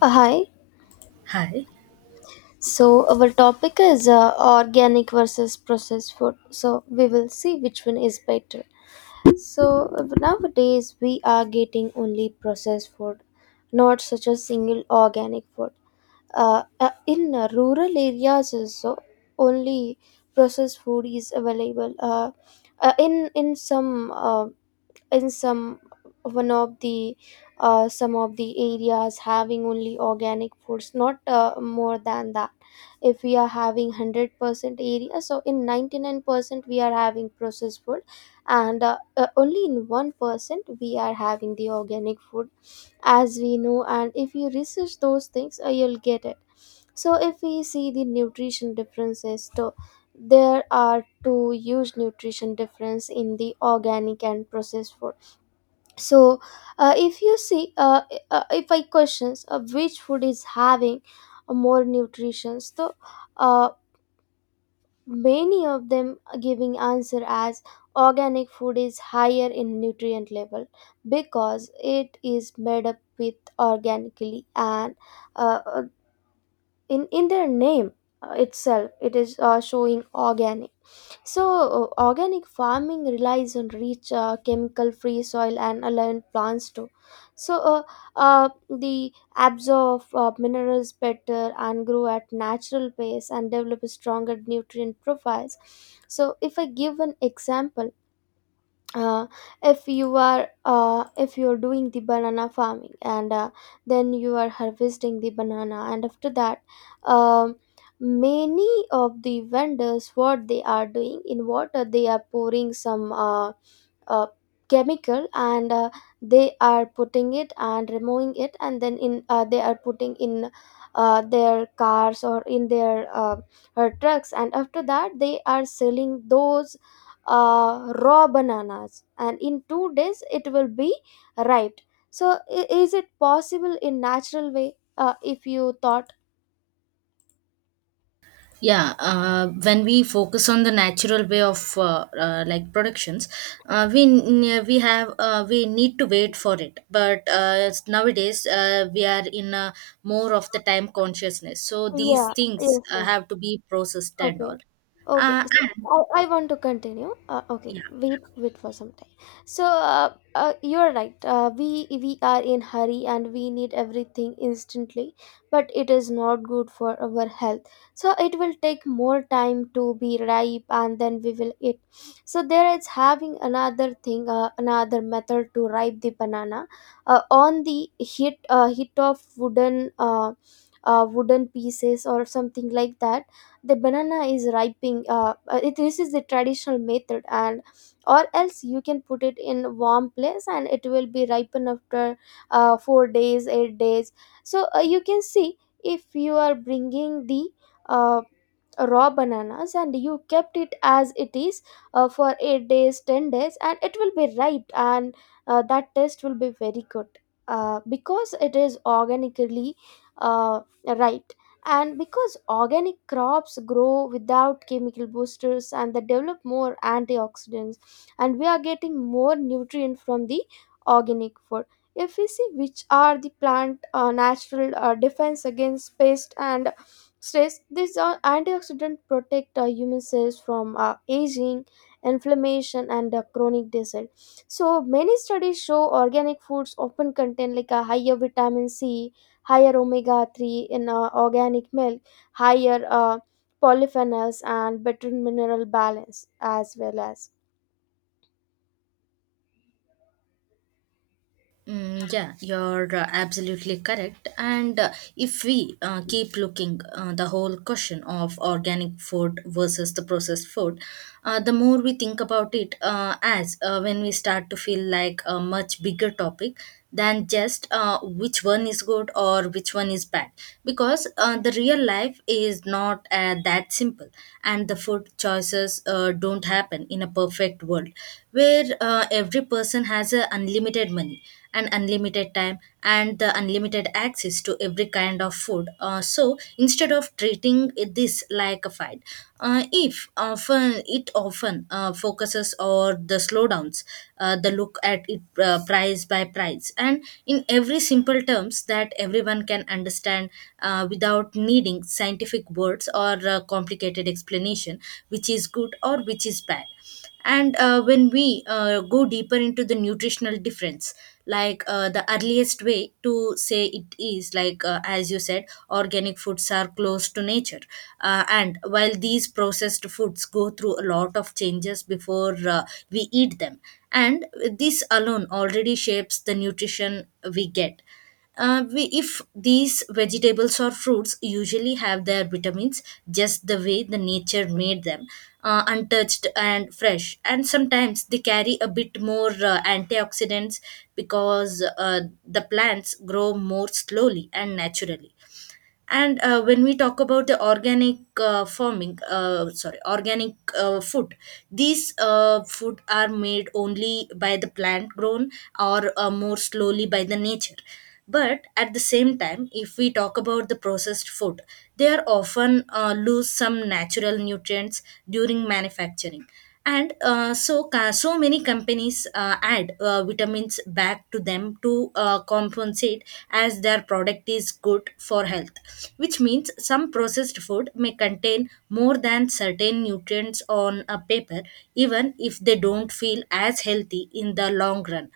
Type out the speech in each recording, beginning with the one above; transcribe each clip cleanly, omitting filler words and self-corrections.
Hi. Hi. So our topic is organic versus processed food. So we will see which one is better. So nowadays we are getting only processed food, not such a single organic food. In rural areas also only processed food is available. Uh, in in some uh, in some one of the Some of the areas having only organic foods, not more than that. If we are having 100% area, so in 99% we are having processed food, and only in 1% we are having the organic food. As we know, and if you research those things, you'll get it. So if we see the nutrition differences, so there are two huge nutrition difference in the organic and processed food. So uh, if you see uh, uh, if I questions, which food is having more nutrition? So uh, many of them giving answer as organic food is higher in nutrient level because it is made up with organically. And uh, uh, in in their name itself it is showing organic. So organic farming relies on rich, chemical-free soil and aligned plants too. So they absorb minerals better and grow at natural pace and develop stronger nutrient profiles. So, if I give an example, uh, if you are if you're doing the banana farming and then you are harvesting the banana, and after that, um, many of the vendors, what they are doing, in water they are pouring some uh, chemical, and they are putting it and removing it, and then in they are putting in their cars or in their trucks, and after that they are selling those raw bananas, and in 2 days it will be ripe. So is it possible in natural way, if you thought? Yeah, when we focus on the natural way of like productions, we have we need to wait for it. But nowadays we are in a more of the time consciousness, so these Yeah, things yes, yes, have to be processed and okay. all. Okay, Uh, and so I want to continue. Okay, yeah. wait, wait for some time. So you're right. We are in hurry and we need everything instantly, but it is not good for our health. So it will take more time to be ripe, and then we will eat. So there is having another thing, another method to ripe the banana, on the heat heat of wooden wooden pieces or something like that. The banana is ripening. This is the traditional method. And or else you can put it in warm place and it will be ripen after 4 days, 8 days. So you can see if you are bringing the uh, raw bananas and you kept it as it is for 8 days, 10 days, and it will be ripe, and that taste will be very good, because it is organically, uh, right. And because organic crops grow without chemical boosters, and they develop more antioxidants, and we are getting more nutrient from the organic food. If we see, which are the plant natural defense against pest and stress? These are antioxidant, protect human cells from aging, inflammation, and chronic disease. So many studies show organic foods often contain like a higher vitamin c, higher omega 3 in organic milk, higher polyphenols, and better mineral balance as well as. Yeah, you're absolutely correct. And if we keep looking the whole question of organic food versus the processed food, the more we think about it, as when we start to feel like a much bigger topic than just which one is good or which one is bad, because the real life is not that simple, and the food choices don't happen in a perfect world where every person has a unlimited money and unlimited time and the unlimited access to every kind of food. So instead of treating this like a fight, if often it often focuses on the slowdowns, the look at it price by price, and in every simple terms that everyone can understand without needing scientific words or complicated explanation, which is good or which is bad. And when we go deeper into the nutritional difference, like the earliest way to say it is like as you said, organic foods are close to nature and while these processed foods go through a lot of changes before we eat them, and this alone already shapes the nutrition we get. If these vegetables or fruits usually have their vitamins just the way the nature made them, untouched and fresh, and sometimes they carry a bit more antioxidants because the plants grow more slowly and naturally. And when we talk about the organic farming, sorry, organic food, these food are made only by the plant grown or more slowly by the nature. But at the same time, if we talk about the processed food, they are often lose some natural nutrients during manufacturing. And so many companies add vitamins back to them to compensate, as their product is good for health, which means some processed food may contain more than certain nutrients on a paper, even if they don't feel as healthy in the long run.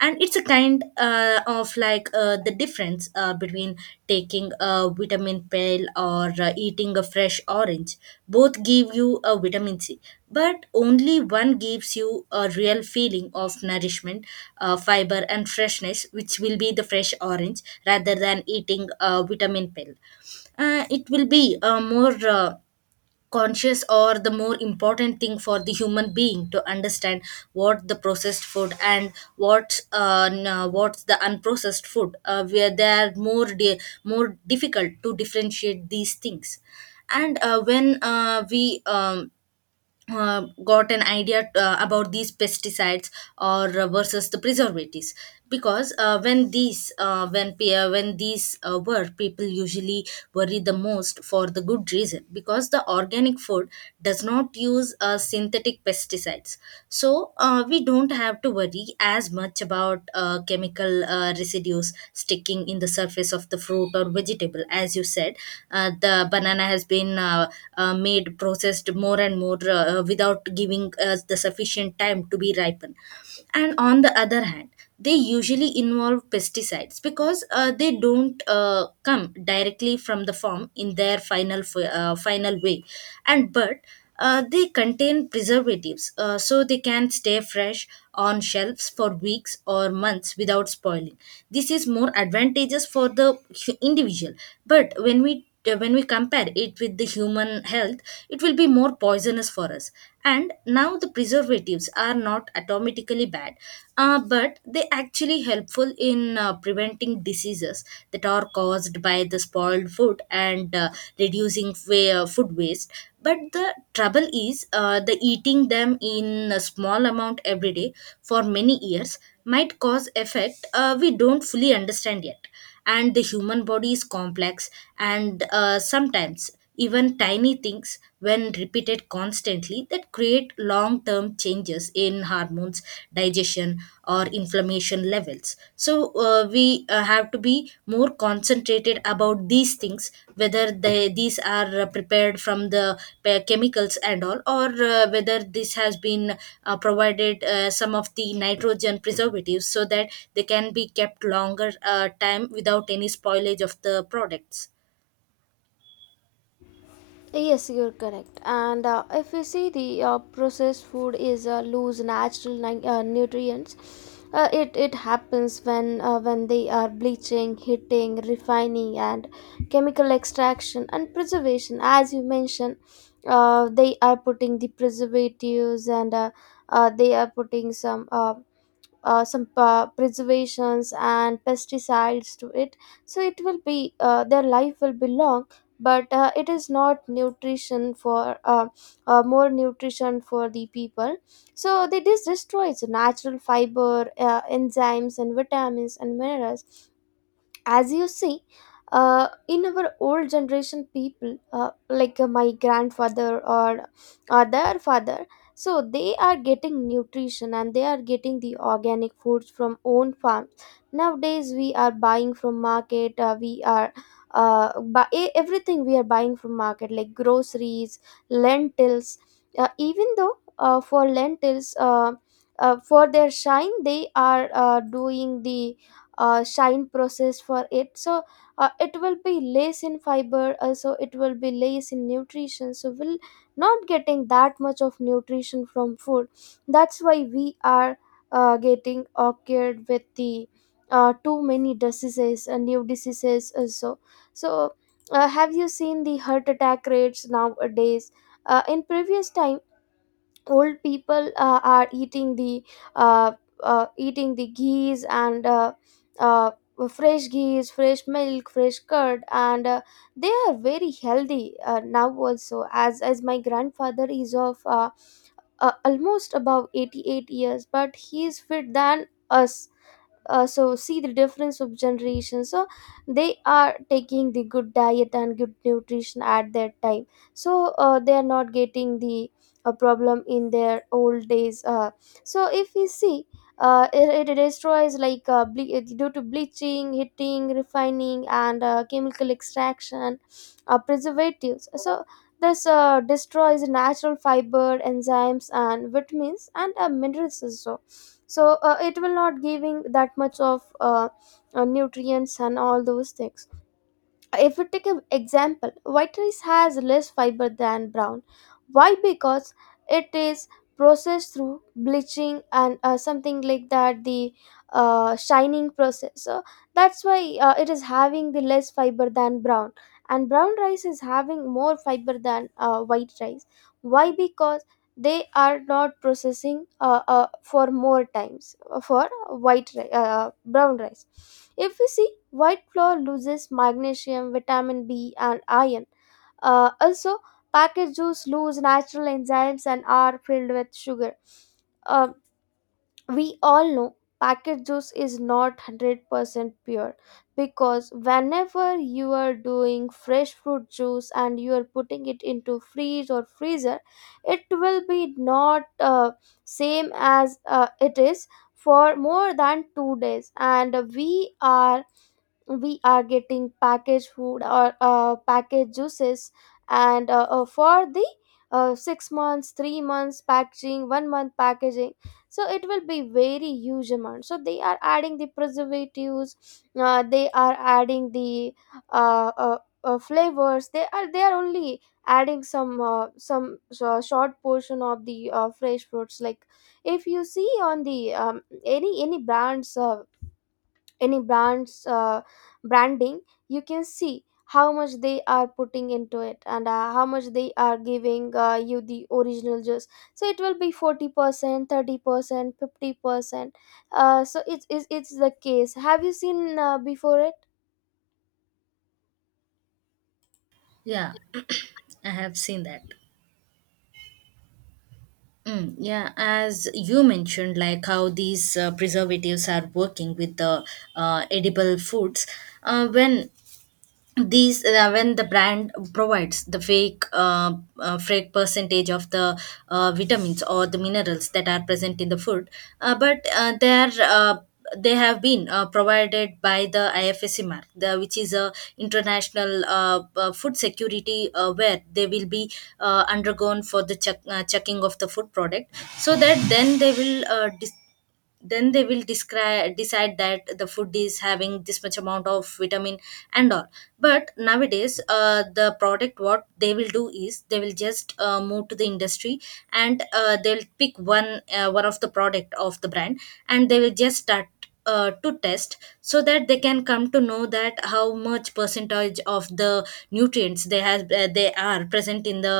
And it's a kind of like the difference between taking a vitamin pill or eating a fresh orange. Both give you a vitamin c, but only one gives you a real feeling of nourishment, fiber and freshness, which will be the fresh orange rather than eating a vitamin pill. It will be a more conscious or the more important thing for the human being to understand what the processed food and what what's the unprocessed food, where they are more more difficult to differentiate these things. And when we got an idea about these pesticides or versus the preservatives, because when these when pe- when these were people usually worry the most for the good reason, because the organic food does not use synthetic pesticides, so we don't have to worry as much about chemical residues sticking in the surface of the fruit or vegetable. As you said, the banana has been made process processed more and more without giving us the sufficient time to be ripened. And on the other hand, they usually involve pesticides because they don't come directly from the farm in their final way. And but they contain preservatives so they can stay fresh on shelves for weeks or months without spoiling. This is more advantageous for the individual, but when we compare it with the human health, it will be more poisonous for us. And now the preservatives are not automatically bad, but they actually helpful in preventing diseases that are caused by the spoiled food, and food waste. But the trouble is the eating them in a small amount every day for many years might cause effect we don't fully understand yet. And the human body is complex, and sometimes even tiny things, when repeated constantly, that create long term changes in hormones, digestion, or inflammation levels. So we have to be more concentrated stated about these things, whether they these are prepared from the chemicals and all, or whether this has been provided some of the nitrogen preservatives so that they can be kept longer time without any spoilage of the products. Yes, you're correct. And if you see, the processed food is lose natural nutrients. It happens when they are bleaching, heating, refining, and chemical extraction and preservation. As you mentioned, they are putting the preservatives, and they are putting some. Some preservations and pesticides to it, so it will be their life will be long, but it is not nutrition for more nutrition for the people. So they this destroys natural fiber, enzymes and vitamins and minerals. As you see, in our old generation people, like my grandfather or their father, so they are getting nutrition and they are getting the organic foods from own farms. Nowadays we are buying from market. We are bu- e- Everything we are buying from market like groceries, lentils. Even though, for lentils, for their shine, they are doing the shine process for it. So it will be less in fiber, also it will be less in nutrition, so we'll not getting that much of nutrition from food. That's why we are getting occurred with the too many diseases and new diseases also. So have you seen the heart attack rates nowadays? In previous time, old people are uh, eating the ghees and uh, fresh ghees, fresh milk, fresh curd, and they are very healthy. Now also, as my grandfather is of almost above 88 years, but he is fit than us. So see the difference of generations. So they are taking the good diet and good nutrition at that time. So they are not getting the problem in their old days. So if we see, it destroys like due to bleaching, heating, refining, and chemical extraction, preservatives. So this destroys natural fiber, enzymes, and vitamins and minerals also. So it will not giving that much of nutrients and all those things. If we take an example, white rice has less fiber than brown. Why? Because it is processed through bleaching and something like that, the shining process. So that's why it is having the less fiber than brown, and brown rice is having more fiber than white rice. Why? Because they are not processing for more times for brown rice. If we see, white flour loses magnesium, vitamin b, and iron, also. Packaged juice lose natural enzymes and are filled with sugar. Uh, we all know packet juice is not 100% pure, because whenever you are doing fresh fruit juice and you are putting it into freeze or freezer, it will be not same as it is for more than 2 days. And we are getting packaged food or packaged juices, and for the 6 months, 3 months packaging, 1 month packaging. So it will be very huge amount, so they are adding the preservatives. They are adding the flavors. They are only adding some short portion of the fresh fruits. Like, if you see on the any brands, any brands, branding, you can see how much they are putting into it, and how much they are giving you the original juice. So it will be 40%, 30%, 50%. So it's the case. Have you seen before it? Yeah, I have seen that. Yeah, as you mentioned, like how these preservatives are working with the uh, edible foods. When these when the brand provides the fake fake percentage of the vitamins or the minerals that are present in the food, but they are they have been provided by the IFSC mark, the, which is a international food security, where they will be undergone for the check, checking of the food product, so that then they will then they will describe decide that the food is having this much amount of vitamin and all. But nowadays the product what they will do is they will just move to the industry, and they'll pick one one of the product of the brand, and they will just start to test so that they can come to know that how much percentage of the nutrients they has they are present in the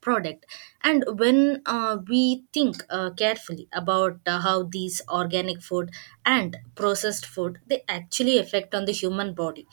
product. And when we think carefully about how these organic food and processed food, they actually affect on the human body,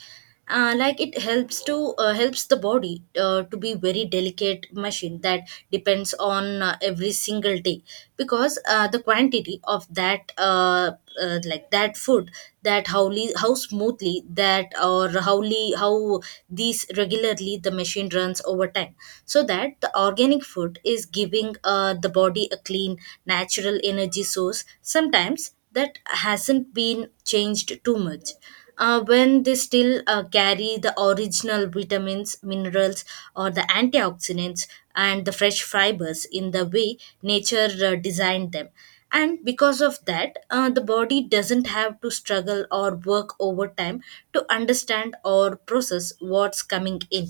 like it helps to helps the body to be very delicate machine that depends on every single day, because the quantity of that like that foot, that how how smoothly that or how how these regularly the machine runs over time. So that the organic food is giving the body a clean natural energy source sometimes that hasn't been changed too much. When they still carry the original vitamins, minerals, or the antioxidants and the fresh fibers in the way nature designed them, and because of that, the body doesn't have to struggle or work overtime to understand or process what's coming in.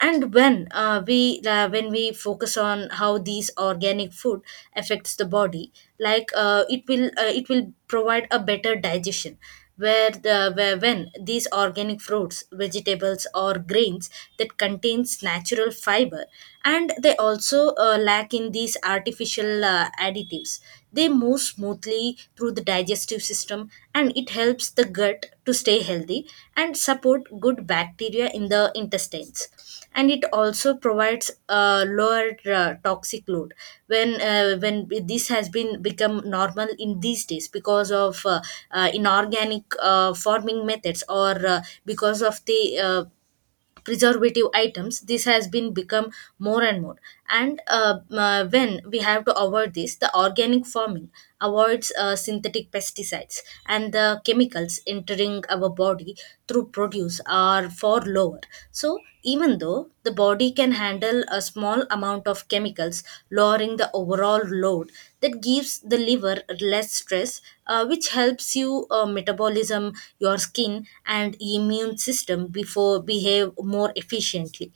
And when we when we focus on how these organic food affects the body, like it will provide a better digestion, where the where when these organic fruits, vegetables or grains that contains natural fiber, and they also lack in these artificial additives, they move smoothly through the digestive system, and it helps the gut to stay healthy and support good bacteria in the intestines. And it also provides a lower toxic load, when this has been become normal in these days because of inorganic farming methods, or because of the preservative items, this has been become more and more. And when we have to avoid this, the organic farming avoids synthetic pesticides, and the chemicals entering our body through produce are far lower. So even though the body can handle a small amount of chemicals, lowering the overall load, that gives the liver less stress, which helps you metabolism, your skin, and immune system before behave more efficiently.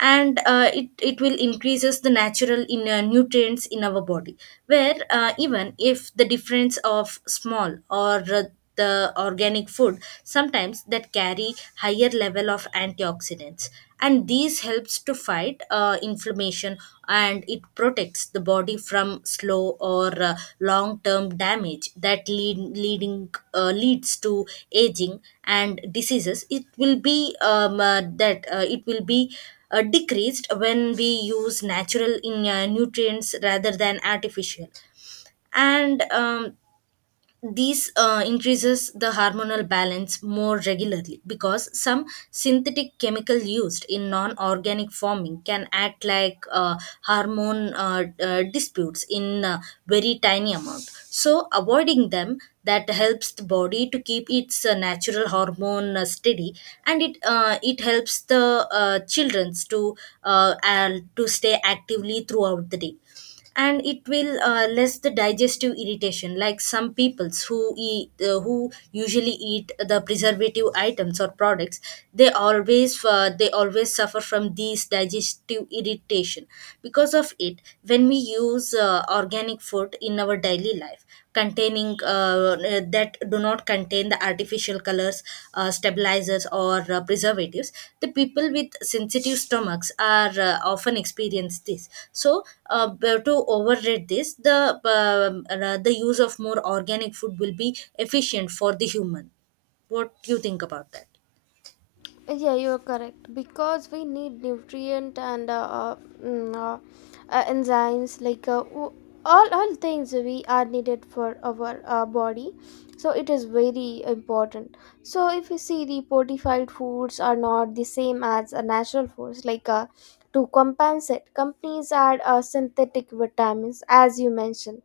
And it will increases the natural nutrients in our body, where even if the difference of small or the organic food sometimes that carry higher level of antioxidants, and these helps to fight inflammation, and it protects the body from slow or long term damage that leading leads to aging and diseases. It will be that it will be decreased when we use natural in nutrients rather than artificial. And these increases the hormonal balance more regularly, because some synthetic chemical used in non-organic farming can act like hormone disputes in a very tiny amount. So avoiding them that helps the body to keep its natural hormone steady, and it helps the childrens to and to stay actively throughout the day, and it will less the digestive irritation, like some peoples who eat who usually eat the preservative items or products. They always suffer from these digestive irritation because of it. When we use organic food in our daily life containing that do not contain the artificial colors, stabilizers or preservatives, the people with sensitive stomachs are often experience this. So to overrate this, the use of more organic food will be efficient for the human. What do you think about that? Yeah, you're correct, because we need nutrient and mm, uh, enzymes. All things we are needed for our body. So it is very important. So if you see, the fortified foods are not the same as natural foods. To compensate, companies add synthetic vitamins as you mentioned,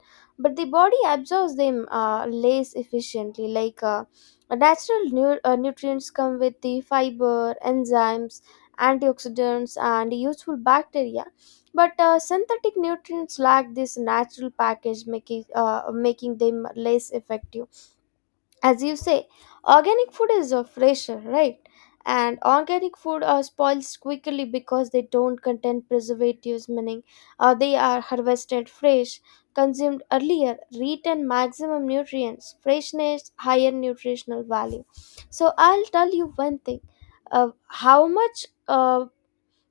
but the body absorbs them less efficiently. Like. Natural nutrients come with the fiber, enzymes, antioxidants, and useful bacteria. But synthetic nutrients lack this natural package, making them less effective. As you say, organic food is fresher, right? And organic food are spoils quickly because they don't contain preservatives, meaning they are harvested fresh, consumed earlier, retain maximum nutrients, freshness, higher nutritional value. So I'll tell you one thing. How much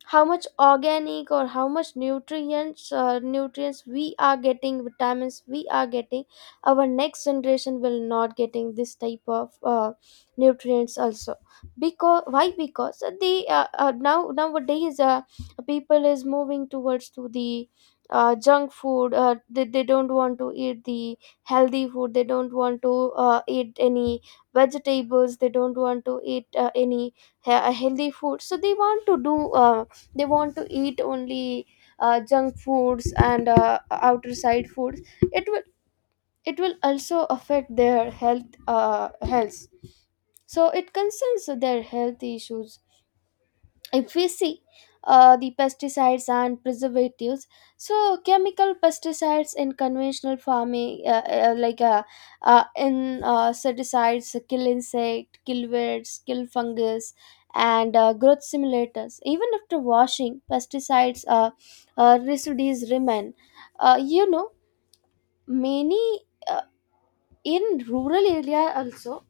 how much organic or how much nutrients we are getting, vitamins we are getting, our next generation will not getting this type of nutrients also. Because why? Because they now nowadays people is moving towards to the junk food. They don't want to eat the healthy food, they don't want to eat any vegetables, they don't want to eat any he- healthy food. So they want to do they want to eat only junk foods and outer side foods. It will, it will also affect their health. So it concerns their health issues. If we see the pesticides and preservatives, so chemical pesticides in conventional farming, like in certicides kill insect, kill weeds, kill fungus, and growth simulators. Even after washing pesticides, residues remain. uh, you know Many uh, in rural area also,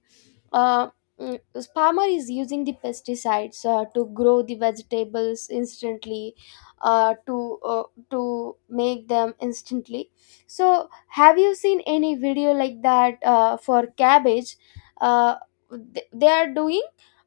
uh, mm, farmer is using the pesticides to grow the vegetables instantly, uh, to uh, to make them instantly. So have you seen any video like that for cabbage? uh, they are doing,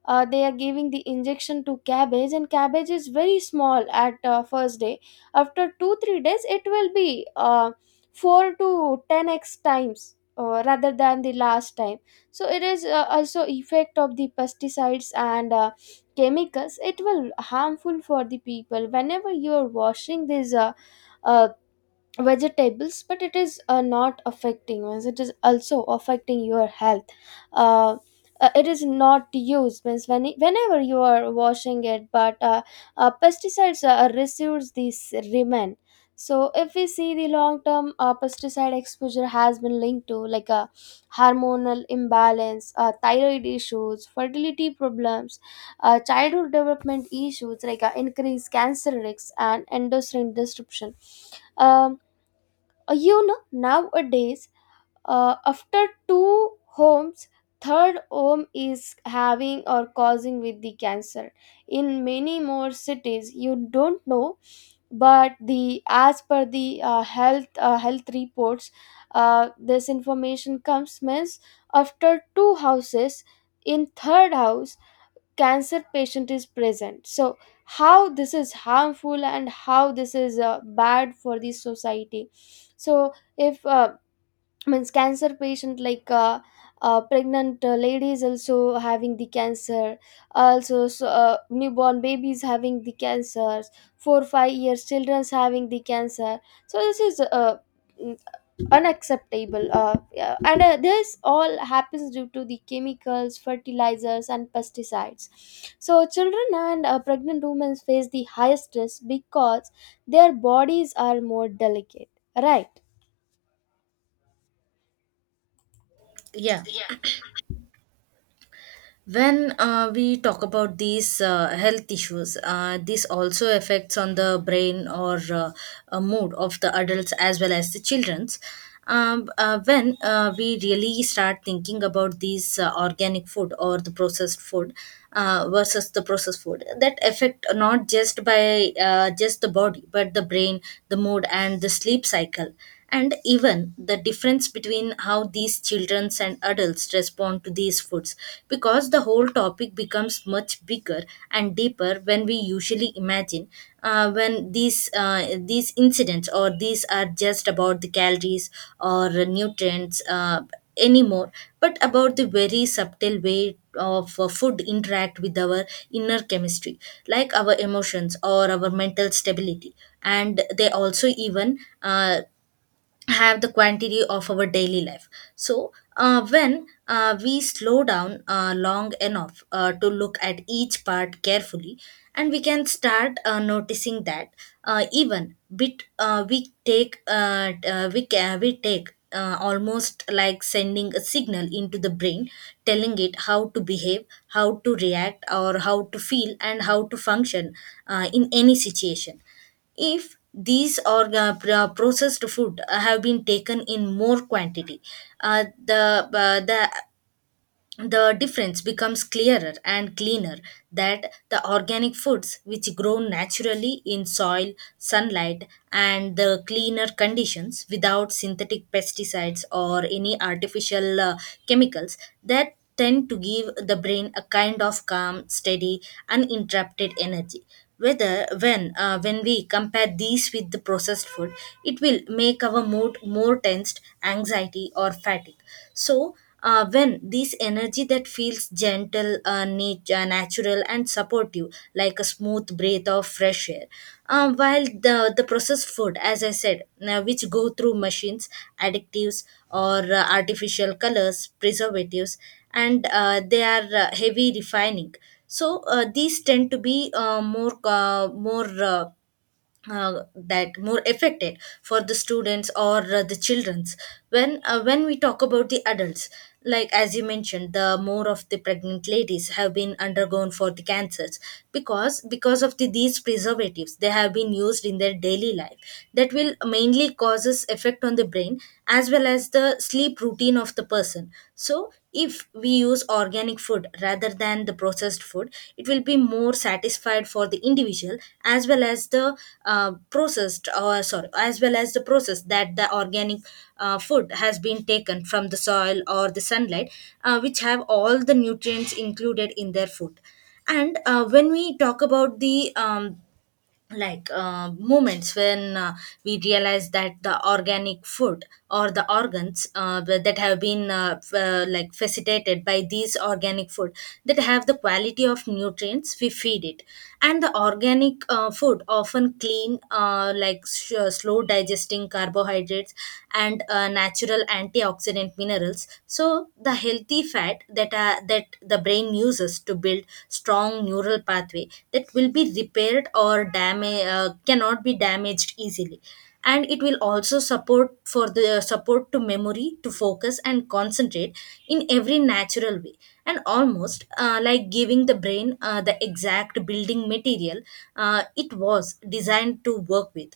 they are giving the injection to cabbage, and cabbage is very small at first day. After 2 3 days, it will be 4 to 10x times rather than the last time. So it is also effect of the pesticides and chemicals. It will harmful for the people. Whenever you are washing these uh, vegetables, but it is not affecting means it is also affecting your health uh, it is not used means when, whenever you are washing it, but pesticides residues these remain. So if we see the long term, pesticide exposure has been linked to like a hormonal imbalance, thyroid issues, fertility problems, childhood development issues, like increased cancer risks and endocrine disruption. um, you know, nowadays, after two homes, third home is having or causing with the cancer. In many more cities, you don't know, but the as per the health reports, this information comes means after two houses, in third house, cancer patient is present. So how this is harmful and how this is bad for the society. So if means cancer patient, like pregnant ladies also having the cancer also, so newborn babies having the cancers, 4 5 years children's having the cancer. So this is unacceptable, yeah, and this all happens due to the chemicals, fertilizers and pesticides. So children and pregnant women face the highest risk because their bodies are more delicate, right? Yeah, when we talk about these health issues, this also affects on the brain or mood of the adults as well as the children's. When we really start thinking about these organic food or the processed food, versus the processed food, that affect not just by just the body but the brain, the mood and the sleep cycle, and even the difference between how these children and adults respond to these foods, because the whole topic becomes much bigger and deeper when we usually imagine. When these incidents or these are just about the calories or nutrients anymore, but about the very subtle way of food interact with our inner chemistry, like our emotions or our mental stability, and they also even have the quantity of our daily life. So when we slow down long enough to look at each part carefully, and we can start noticing that even bit we take t- we can we take almost like sending a signal into the brain, telling it how to behave, how to react or how to feel and how to function in any situation. If these processed food have been taken in more quantity, the the difference becomes clearer and cleaner, that the organic foods which grow naturally in soil, sunlight and the cleaner conditions without synthetic pesticides or any artificial chemicals, that tend to give the brain a kind of calm, steady, uninterrupted energy, whether when we compare these with the processed food, it will make our mood more tensed, anxiety or fatigue. So when this energy that feels gentle, natural and supportive, like a smooth breath of fresh air. While the processed food, as I said, which go through machines, additives, or artificial colors, preservatives, and they are heavy refining, so these tend to be more that more affected for the students or the childrens. When when we talk about the adults, like as you mentioned, the more of the pregnant ladies have been undergone for the cancers, because of the, these preservatives they have been used in their daily life, that will mainly causes effect on the brain as well as the sleep routine of the person. So if we use organic food rather than the processed food, it will be more satisfied for the individual, as well as the processed or sorry, as well as the process, that the organic food has been taken from the soil or the sunlight, which have all the nutrients included in their food. And when we talk about the like moments when we realize that the organic food or the organs that have been like facilitated by these organic food, that have the quality of nutrients we feed it. And the organic food often clean, like slow digesting carbohydrates, and natural antioxidant minerals, so the healthy fat that are, that the brain uses to build strong neural pathway, that will be repaired or damage cannot be damaged easily, and it will also support for the support to memory, to focus and concentrate in every natural way, and almost like giving the brain the exact building material it was designed to work with.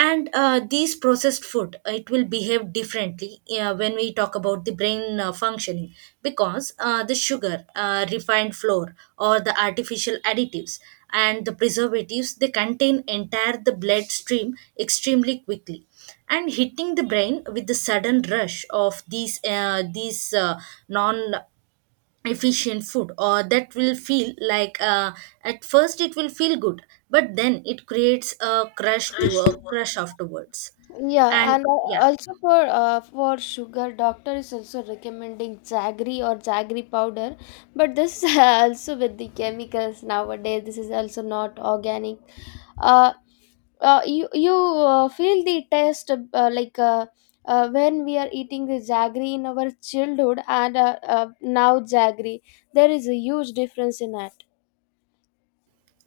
And these processed food, it will behave differently when we talk about the brain functioning, because the sugar, refined flour or the artificial additives and the preservatives, they contain entire the bloodstream extremely quickly, and hitting the brain with the sudden rush of these these non efficient food, or that will feel like at first it will feel good, but then it creates a crush to a crush afterwards. Yeah, And and yeah. also for sugar, doctor is also recommending jaggery or jaggery powder, but this also with the chemicals nowadays. This is also not organic. Uh, you feel the taste of, when we are eating the jaggery in our childhood, and now jaggery, there is a huge difference in it.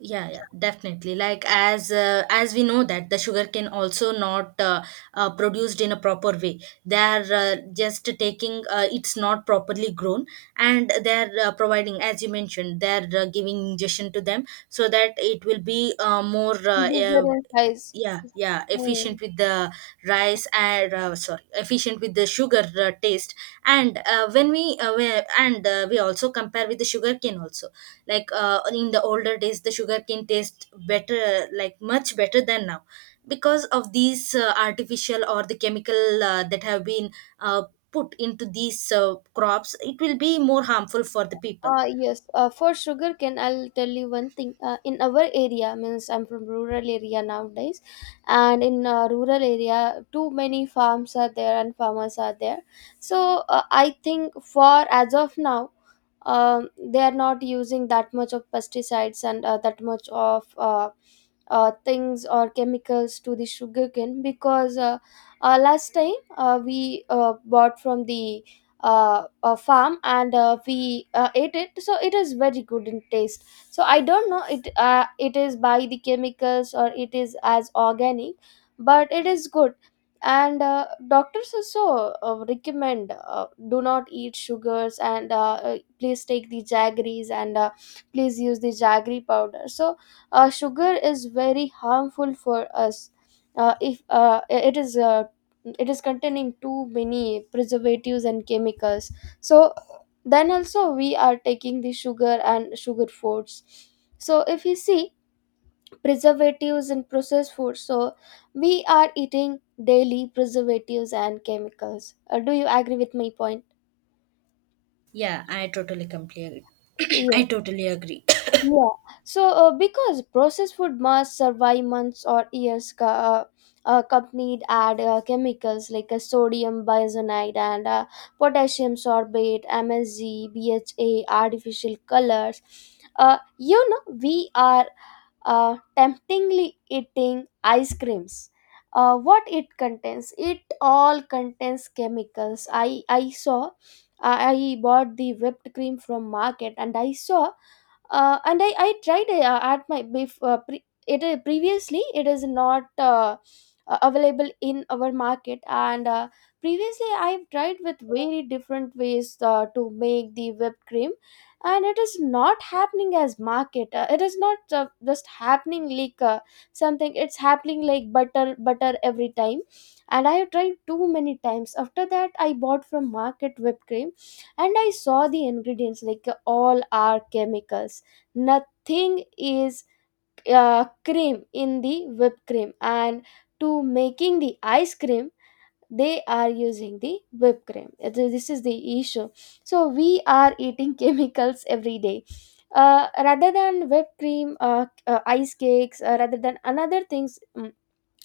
Yeah, definitely, like as we know that the sugar can also not produced in a proper way. They are just taking, it's not properly grown, and they are providing, as you mentioned, they are giving injection to them so that it will be more. Bigger in size. Yeah, yeah, efficient with the rice, and sorry, efficient with the sugar taste. And when we and we also compare with the sugarcane also. Like in the older days, the sugarcane taste better, like much better than now, because of these artificial or the chemical that have been uh, put into these crops. It will be more harmful for the people. Yes, for sugarcane, I'll tell you one thing. In our area, means I'm from rural area nowadays, and in rural area, too many farms are there, and farmers are there. So I think for as of now, they are not using that much of pesticides and that much of things or chemicals to the sugarcane. Because last time we bought from the farm, and we ate it, so it is very good in taste. So I don't know it it is by the chemicals or it is as organic, but it is good. And doctors also recommend do not eat sugars and please take the jaggeries, and please use the jaggery powder. So sugar is very harmful for us. If it is it is containing too many preservatives and chemicals. So then also we are taking the sugar and sugar foods. So if you see preservatives and processed foods, so we are eating daily preservatives and chemicals. Do you agree with my point? Yeah, I totally completely, I Yes. totally agree. Yeah. So, because processed food must survive months or years, accompanied add chemicals like sodium bisonite and potassium sorbate, MSG, BHA, artificial colors. You know, we are temptingly eating ice creams. What it contains? It all contains chemicals. I saw. I bought the whipped cream from market, and I saw and I tried at my bef- pre- it previously it is not available in our market, and previously I've tried with very different ways to make the whipped cream, and it is not happening as market, it is not just happening like something it's happening like butter butter every time. And I have tried too many times. After that, I bought from market whipped cream and I saw the ingredients, like all are chemicals, nothing is cream in the whipped cream. And to making the ice cream they are using the whipped cream. This is the issue. So we are eating chemicals every day, rather than whipped cream, ice cakes, rather than another things,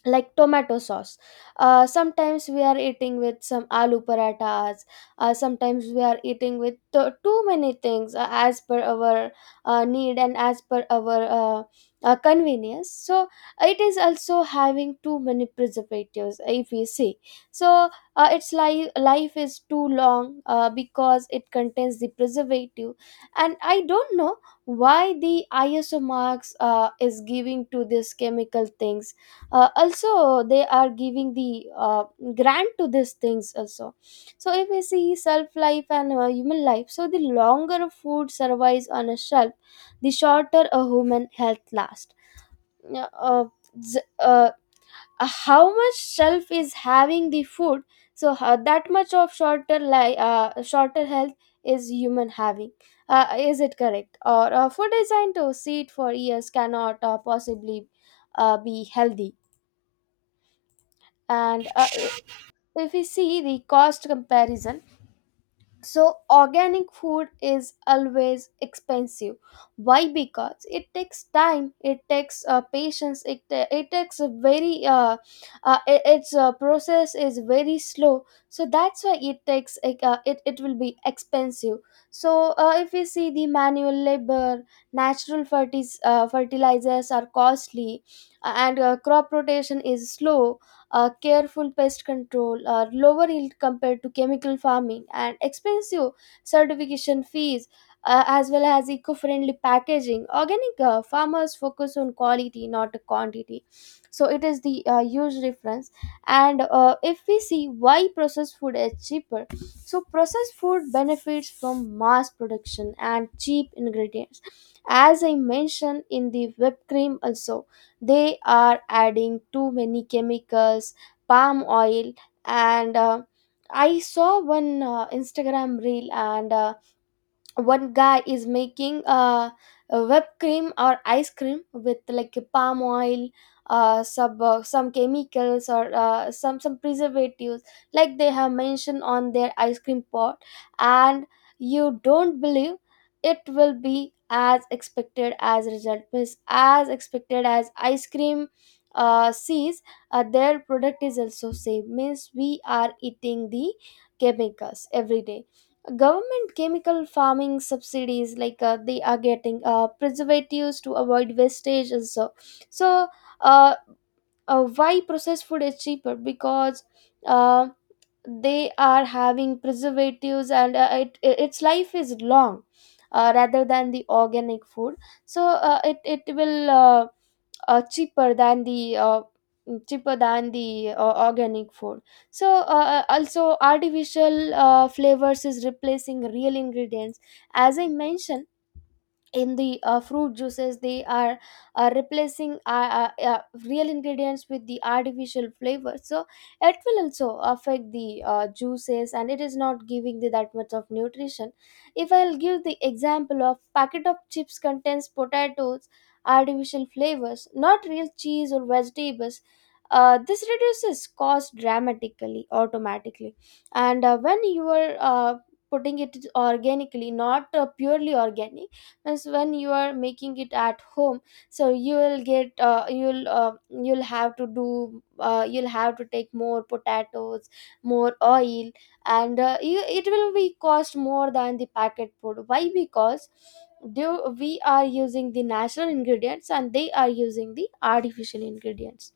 like tomato sauce, sometimes we are eating with some aloo parathas, sometimes we are eating with too many things as per our need, and as per our convenience. So it is also having too many preservatives if we see. So its life is too long because it contains the preservative. And I don't know why the iso marks is giving to this chemical things. Also they are giving the grant to these things also. So if we see shelf life and human life, so the longer a food survives on a shelf, the shorter a human health lasts. Yeah, z- uh, how much shelf is having the food, so how, that much of shorter health is human having, is it correct? Or food designed to sit for years cannot possibly be healthy. And if we see the cost comparison, so organic food is always expensive. Why? Because it takes time, it takes patience, it takes a very its process is very slow. So that's why it takes like, it, it will be expensive. So if we see the manual labor, natural fertilizers are costly, and crop rotation is slow, careful pest control are lower yield compared to chemical farming, and expensive certification fees, as well as eco-friendly packaging. Organic farmers focus on quality not quantity. So it is the huge difference. And if we see why processed food is cheaper, so processed food benefits from mass production and cheap ingredients, as I mentioned in the whipped cream also. They are adding too many chemicals, palm oil, and I saw one Instagram reel, and one guy is making a whipped cream or ice cream with like a palm oil, some chemicals or some preservatives like they have mentioned on their ice cream pot. And you don't believe, it will be as expected as result, means as expected as ice cream sees. Their product is also same, means we are eating the chemicals every day. Government chemical farming subsidies, like they are getting preservatives to avoid wastage and so. So uh, why processed food is cheaper? Because uh, they are having preservatives, and it, its life is long, rather than the organic food. So it, it will cheaper than the cheaper than the organic food. So also artificial flavors is replacing real ingredients, as I mentioned, in the fruit juices. They are replacing real ingredients with the artificial flavors. So it will also affect the juices, and it is not giving the that much of nutrition. If I'll give the example of packet of chips, contains potatoes, artificial flavors, not real cheese or vegetables. This reduces cost dramatically, automatically. And when you are putting it organically, not purely organic, as when you are making it at home, so you will get you'll have to do you'll have to take more potatoes, more oil, and you, it will be cost more than the packet food. Why? Because do we are using the natural ingredients, and they are using the artificial ingredients.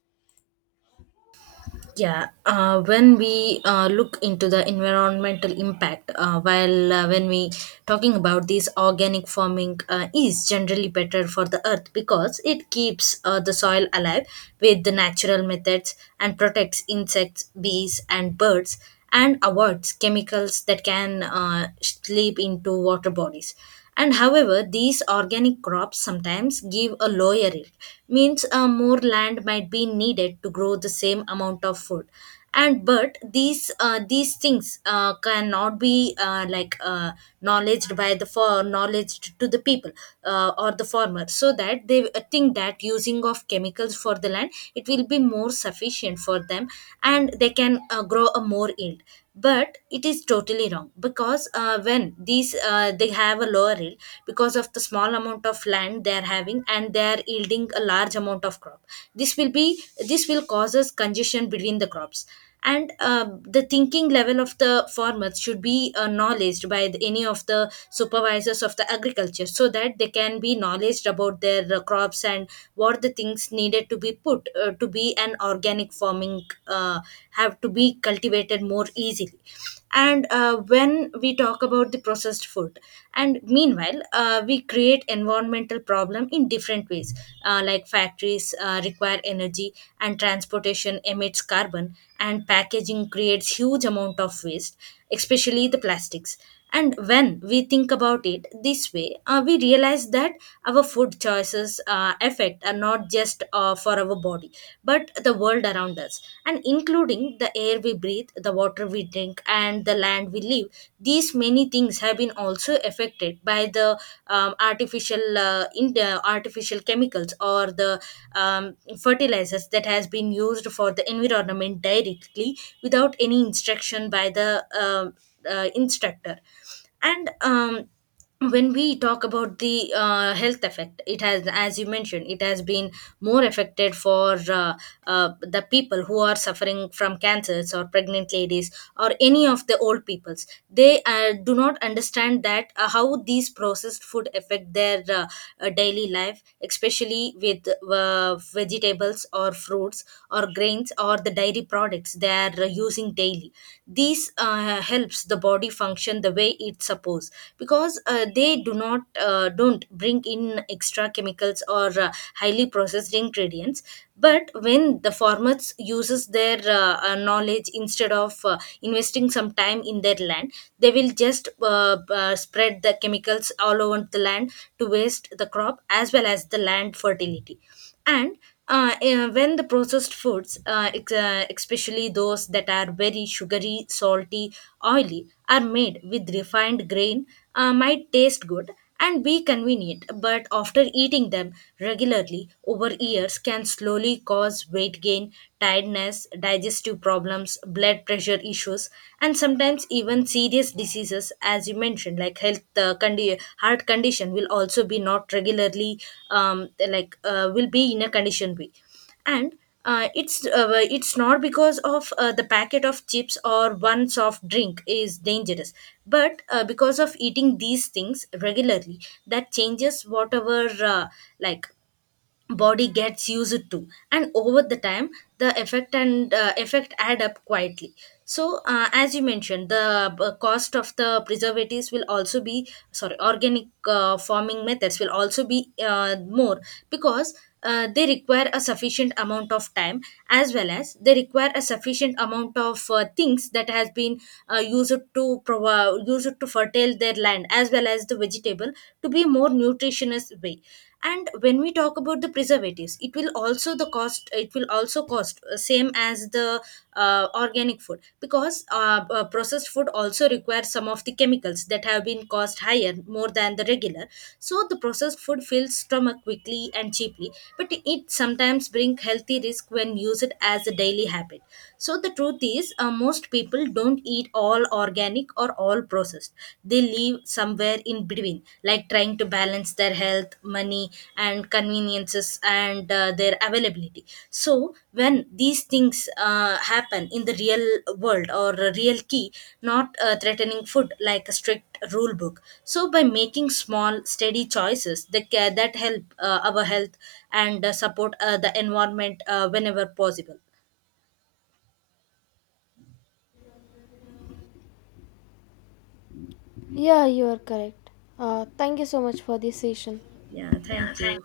Yeah, when we look into the environmental impact, while when we talking about this organic farming is generally better for the earth, because it keeps the soil alive with the natural methods, and protects insects, bees, and birds, and avoids chemicals that can slip into water bodies. And however, these organic crops sometimes give a lower yield, means more land might be needed to grow the same amount of food. And but these things cannot be knowledged by the, for knowledged to the people, or the farmer, so that they think that using of chemicals for the land, it will be more sufficient for them, and they can grow a more yield. But it is totally wrong, because when these they have a lower yield because of the small amount of land they are having, and they are yielding a large amount of crop. this will be this will causes congestion between the crops. And the thinking level of the farmers should be knowledged by the, any of the supervisors of the agriculture, so that they can be knowledged about their crops, and what the things needed to be put to be an organic farming uh, have to be cultivated more easily. And when we talk about the processed food, and meanwhile we create environmental problem in different ways, like factories require energy, and transportation emits carbon, and packaging creates huge amount of waste, especially the plastics. And when we think about it this way, we realize that our food choices affect are not just for our body, but the world around us, and including the air we breathe, the water we drink, and the land we live. These many things have been also affected by the artificial, in the artificial chemicals, or the um, fertilizers that has been used for the environment directly without any instruction by the instructor. And when we talk about the health effect, it has, as you mentioned, it has been more affected for the people who are suffering from cancers or pregnant ladies, or any of the old peoples. They do not understand that how these processed food affect their daily life, especially with vegetables or fruits or grains or the dairy products they are using daily. These helps the body function the way it's supposed, because they do not don't bring in extra chemicals or highly processed ingredients. But when the formats uses their knowledge instead of investing some time in their land, they will just spread the chemicals all over the land, to waste the crop as well as the land fertility. And when the processed foods, especially those that are very sugary, salty, oily, are made with refined grain, might taste good and be convenient, but after eating them regularly over years, can slowly cause weight gain, tiredness, digestive problems, blood pressure issues, and sometimes even serious diseases, as you mentioned, like health heart condition, will also be not regularly, like will be in a condition be. And uh, it's uh, it's not because of the packet of chips or one soft drink is dangerous, but because of eating these things regularly, that changes whatever uh, like body gets used to, and over the time the effect and effect add up quietly. So as you mentioned, the cost of the preservatives will also be, sorry, organic farming methods will also be more, because they require a sufficient amount of time, as well as they require a sufficient amount of things that has been used to fertile their land as well as the vegetable to be more nutritious way. And when we talk about the preservatives, it will also the cost, it will also cost same as the organic food, because processed food also requires some of the chemicals that have been cost higher more than the regular. So the processed food fills stomach quickly and cheaply, but it sometimes bring healthy risk when used as a daily habit. So the truth is, most people don't eat all organic or all processed. They live somewhere in between, like trying to balance their health, money, and conveniences and their availability. So when these things happen in the real world or a real key, not threatening food like a strict rule book. So by making small, steady choices, that that help our health and support the environment whenever possible. Yeah, you are correct. Thank you so much for this session. Yeah, thank you.